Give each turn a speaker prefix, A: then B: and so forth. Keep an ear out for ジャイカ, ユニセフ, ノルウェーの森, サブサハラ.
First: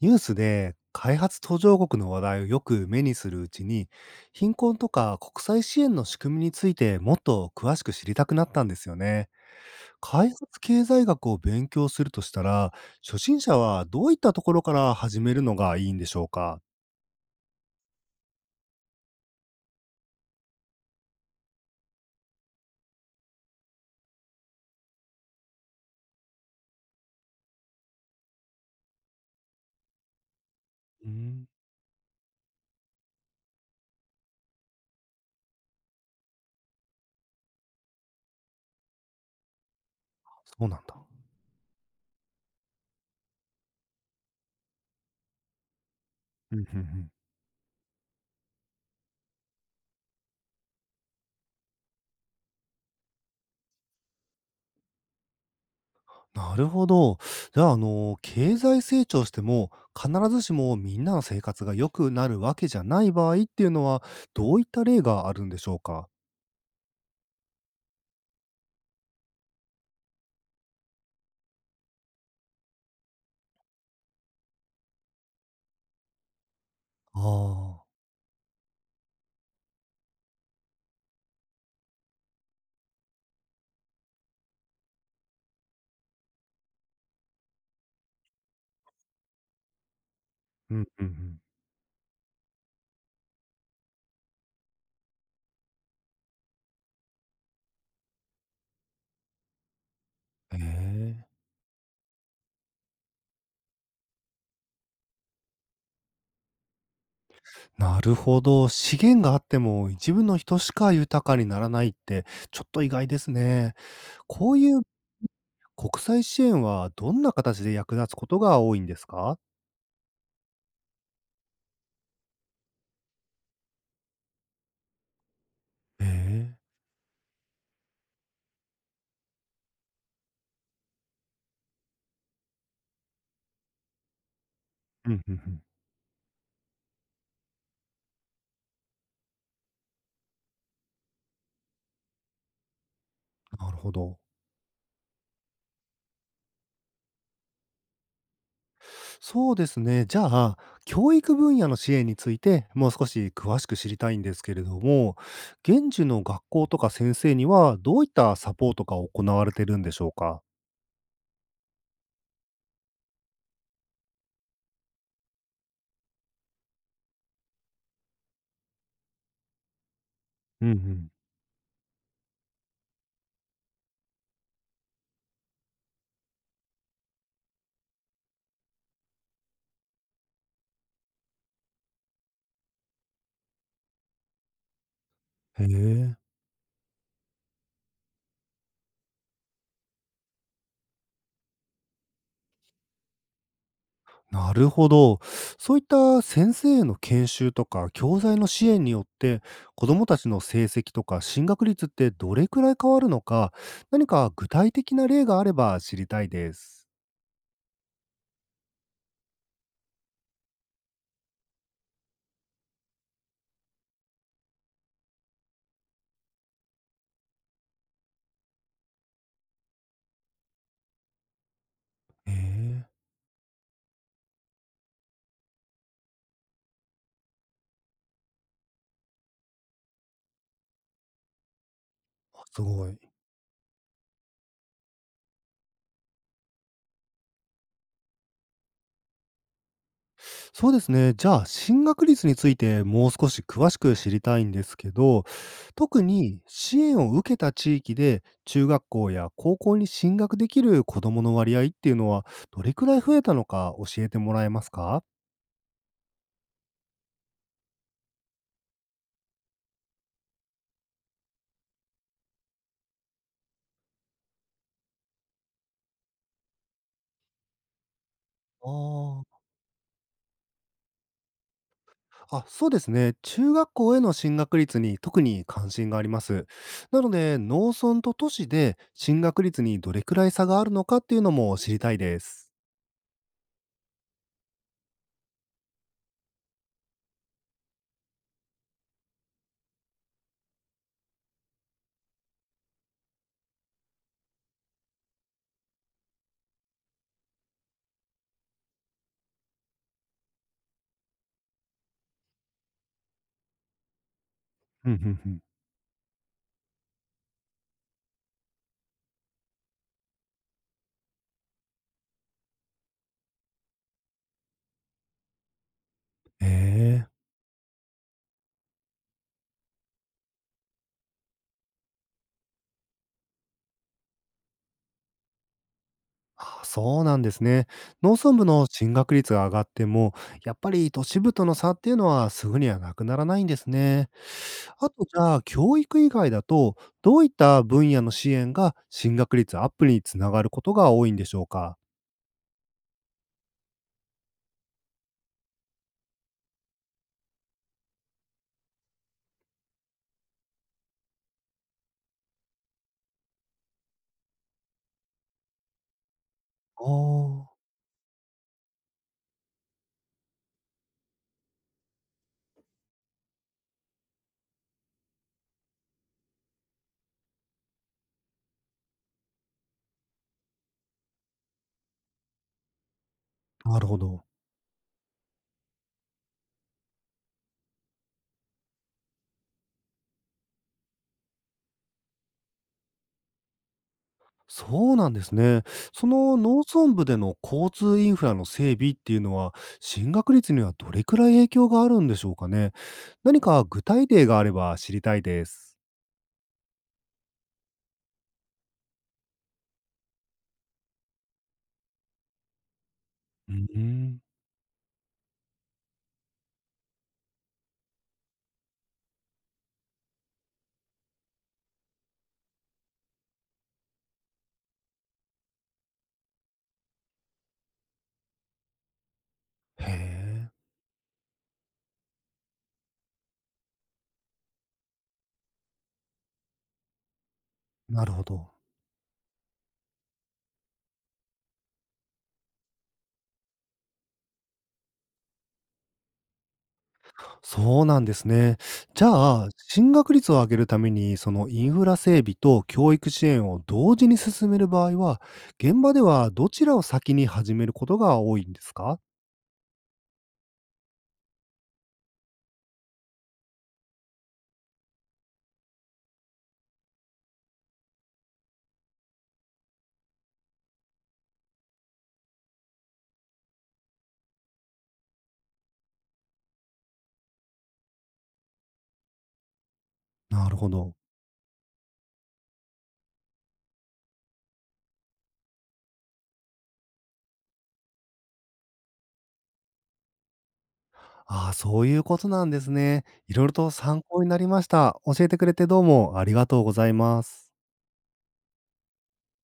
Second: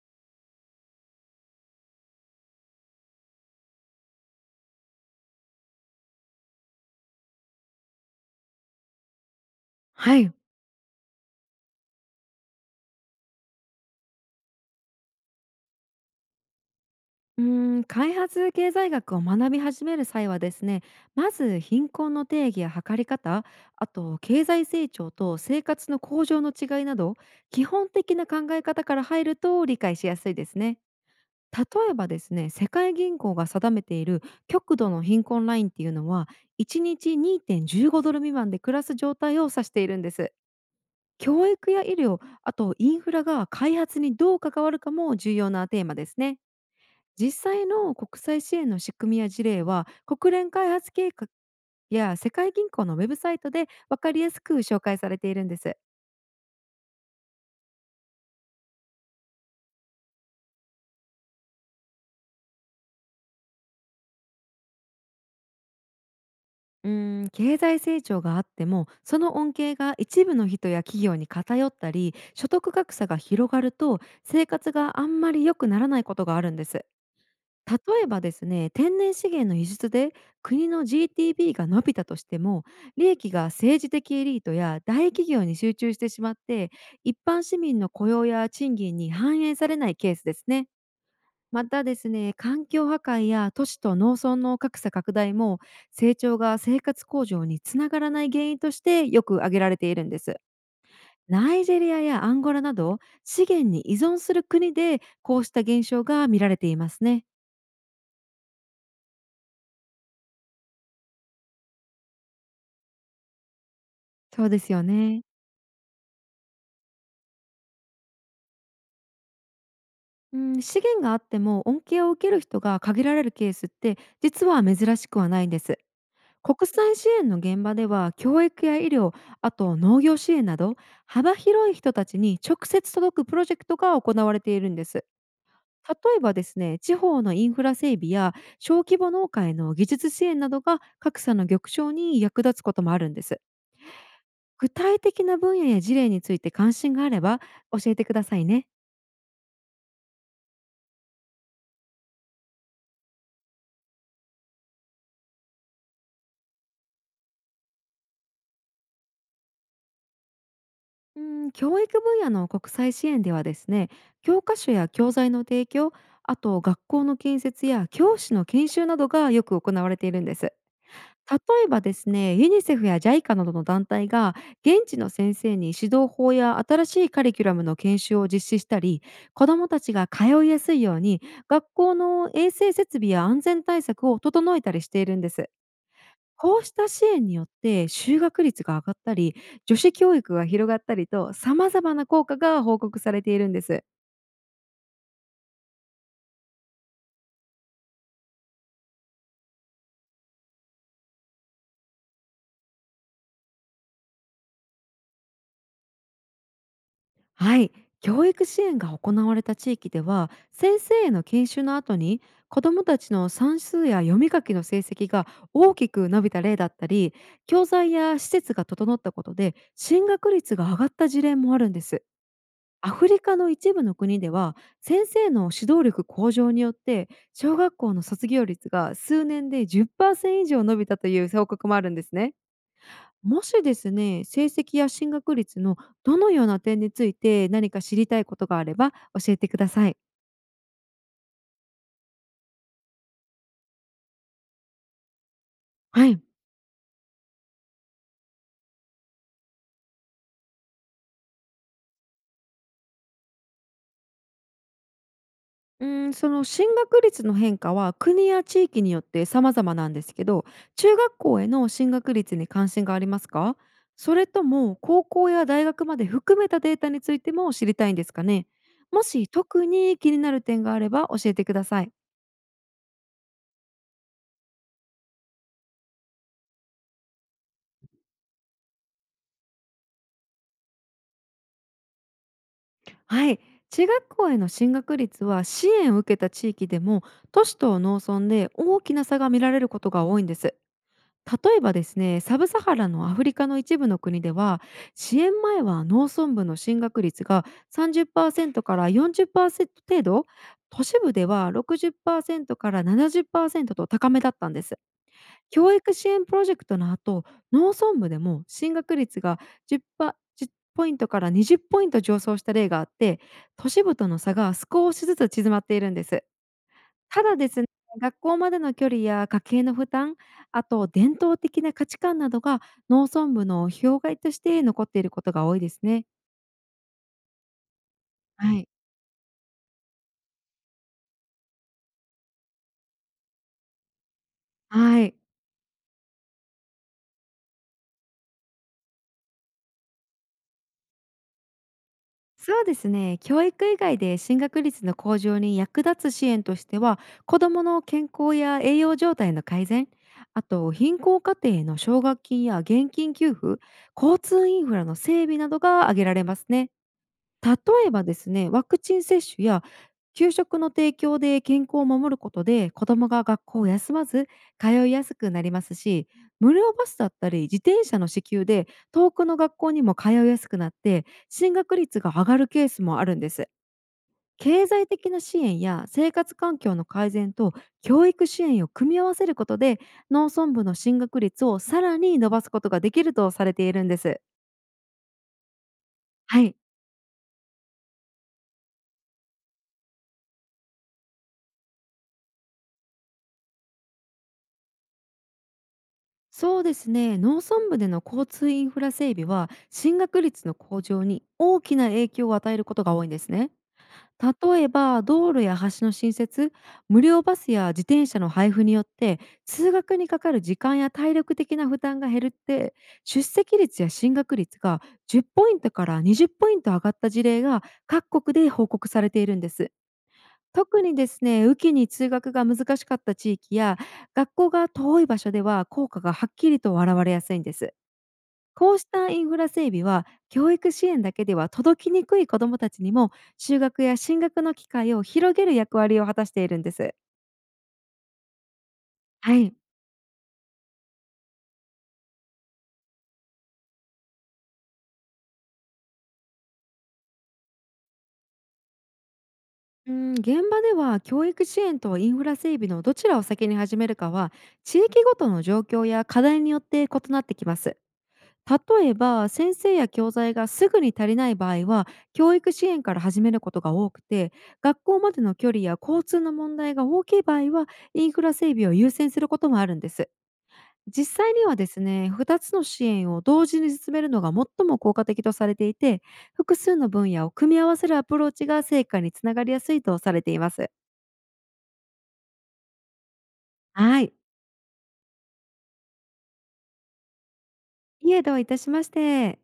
A: ニュースで開発途上国の話題をよく目にするうちに、貧困とか国際支援の仕組みについてもっと詳しく知りたくなったんですよね。
B: は
A: 開
B: い。
A: 発経済学を勉強するとしたら、初心者はどういったところから始めるのがいいんでしょうか？
B: 開発経済学を学び始める際はですね、まず貧困の定義や測り方、あと経済成長と生活の向上の違いなど、基本的な考え方から入ると理解しやすいですね。
A: うーん、
B: 例えばですね、世界銀行が定めている極度の貧困ラインっていうのは、1日2.15ドル未満で暮らす状態を指しているんです。
A: そうなんだ。
B: 教育や医療、あとインフラが開発にどう関わるかも重要なテーマですね。
A: うんうんうん。
B: 実際の国際支援の仕組みや事例は国連開発計画や世界銀行のウェブサイトで分かりやすく紹介されているんです。
A: なるほど。じゃあ、経済成長しても、必ずしもみんなの生活が良くなるわけじゃない場合っていうのは、どういった例があるんでしょうか？
B: 経済成長があってもその恩恵が一部の人や企業に偏ったり所得格差が広がると生活があんまり良くならないことがあるんです。
A: あ
B: 例
A: あー。
B: えばですね、天然資源の輸出で国の GTB が伸びたとしても、利益が政治的エリートや大企業に集中してしまって、一般市民の雇用や賃金に反映されないケースですね。
A: うんうんうん。
B: またですね、環境破壊や都市と農村の格差拡大も成長が生活向上につながらない原因としてよく挙げられているんです。
A: え、
B: ナイジェリアやアンゴラなど資源に依存する国でこうした現象が見られていますね。
A: なるほど。資源があっても一部の人しか豊かにならないって、ちょっと意外ですね。
B: そう
A: こう
B: で
A: い
B: す
A: う
B: よね。
A: 国際支援はどんな形で役立つことが多いんですか？
B: うん、資源があっても恩恵を受ける人が限られるケースって実は珍しくはないんです。
A: え。
B: 国際支援の現場では教育や医療、あと農業支援など幅広い人たちに直接届くプロジェクトが行われているんです。
A: うんうんうん。
B: 例えばですね、地方のインフラ整備や小規模農家への技術支援などが格差の玉章に役立つこともあるんです。
A: なるほど。
B: 具体的な分野や事例について関心があれば教えてくださいね。
A: そうですね。じゃあ、教育分野の支援についてもう少し詳しく知りたいんですけれども、現地の学校とか先生にはどういったサポートが行われてるんでしょうか？
B: うん、教育分野の国際支援ではですね、教科書や教材の提供、あと学校の建設や教師の研修などがよく行われているんです。
A: うんうん。
B: 例えばですね、ユニセフやジャイカなどの団体が現地の先生に指導法や新しいカリキュラムの研修を実施したり、子どもたちが通いやすいように学校の衛生設備や安全対策を整えたりしているんです。
A: へえ。
B: こうした支援によって就学率が上がったり、女子教育が広がったりと、様々な効果が報告されているんです。
A: なるほど。そういった先生への研修とか教材の支援によって、子どもたちの成績とか進学率ってどれくらい変わるのか、何か具体的な例があれば知りたいです。
B: はい、教育支援が行われた地域では、先生への研修の後に子どもたちの算数や読み書きの成績が大きく伸びた例だったり、教材や施設が整ったことで進学率が上がった事例もあるんです。
A: へえ、
B: アフリカの一部の国では先生の指導力向上によって小学校の卒業率が数年で10%以上伸びたという報告もあるんですね。
A: あすごい。
B: もしですね、成績や進学率のどのような点について何か知りたいことがあれば教えてください。
A: そうですね。じゃあ、進学率についてもう少し詳しく知りたいんですけど、特
B: はい、
A: に支援を受けた地域で中学校や高校に進学できる子どもの割合っていうのは、どれくらい増えたのか教えてもらえますか？
B: うん、その進学率の変化は国や地域によって様々なんですけど、中学校への進学率に関心がありますか？それとも高校や大学まで含めたデータについても知りたいんですかね。もし
A: あ、
B: 特に気になる点があれば教えてください。
A: あ、あ、そうですね。中学校への進学率に特に関心があります。なので、農村と都市で進学率にどれくらい差があるのかっていうのも知りたいです。
B: はい、中学校への進学率は支援を受けた地域でも都市と農村で大きな差が見られることが多いんです。例えばですね、サブサハラのアフリカの一部の国では支援前は農村部の進学率が30%から40%程度、都市部では60%から70%と高めだったんです。
A: うんうんうん。
B: 教育支援プロジェクトの後、農村部でも進学率が10パ10ポイントから20ポイント上昇した例があって、都市部との差が少しずつ縮まっているんです。
A: ええ。
B: ただですね、学校までの距離や家計の負担、あと伝統的な価値観などが農村部の障害として残っていることが多いですね。
A: あ、そうなんですね。農村部
B: は
A: の
B: い。
A: 進学率が上がっても、やっぱり都市部との差っていうのはすぐにはなくならないんですね。あ
B: は
A: と、
B: い。
A: じゃあ、教育以外だと、どういった分野の支援が進学率アップにつながることが多いんでしょうか？
B: そうですね。教育以外で進学率の向上に役立つ支援としては、子どもの健康や栄養状態の改善、あと貧困家庭への奨学金や現金給付、交通インフラの整備などが挙げられますね。
A: ああ。
B: 例えばですね、ワクチン接種や給食の提供で健康を守ることで子どもが学校を休まず通いやすくなりますし、無料バスだったり自転車の支給で遠くの学校にも通いやすくなって進学率が上がるケースもあるんです。
A: なるほど。
B: 経済的な支援や生活環境の改善と教育支援を組み合わせることで農村部の進学率をさらに伸ばすことができるとされているんです。
A: そうなんですね。その
B: はい、
A: 農村部での交通インフラの整備っていうのは、進学率にはどれくらい影響があるんでしょうかね。何か具体例があれば知りたいです。
B: そうですね、農村部での交通インフラ整備は進学率の向上に大きな影響を与えることが多いんですね。
A: うん、
B: 例えば道路や橋の新設、無料バスや自転車の配布によって通学にかかる時間や体力的な負担が減るって、出席率や進学率が10ポイントから20ポイント上がった事例が各国で報告されているんです。
A: へえ、
B: 特にですね、雨季に通学が難しかった地域や、学校が遠い場所では効果がはっきりと現れやすいんです。
A: なるほど。
B: こうしたインフラ整備は、教育支援だけでは届きにくい子どもたちにも、就学や進学の機会を広げる役割を果たしているんです。
A: そうなんですね。じゃ
B: は
A: あ、
B: い。
A: 進学率を上げるために、そのインフラ整備と教育支援を同時に進める場合は、現場ではどちらを先に始めることが多いんですか？
B: うん、現場では教育支援とインフラ整備のどちらを先に始めるかは、地域ごとの状況や課題によって異なってきます。例えば先生や教材がすぐに足りない場合は教育支援から始めることが多くて、学校までの距離や交通の問題が大きい場合はインフラ整備を優先することもあるんです。
A: なるほど。
B: 実際にはですね、2つの支援を同時に進めるのが最も効果的とされていて、複数の分野を組み合わせるアプローチが成果につながりやすいとされています。
A: ああ、そういうことなんですね。いろいろと
B: は
A: 参
B: い。
A: 考になりました。教えてくれてどうもありがとうございます。
B: いえ、どういたしまして。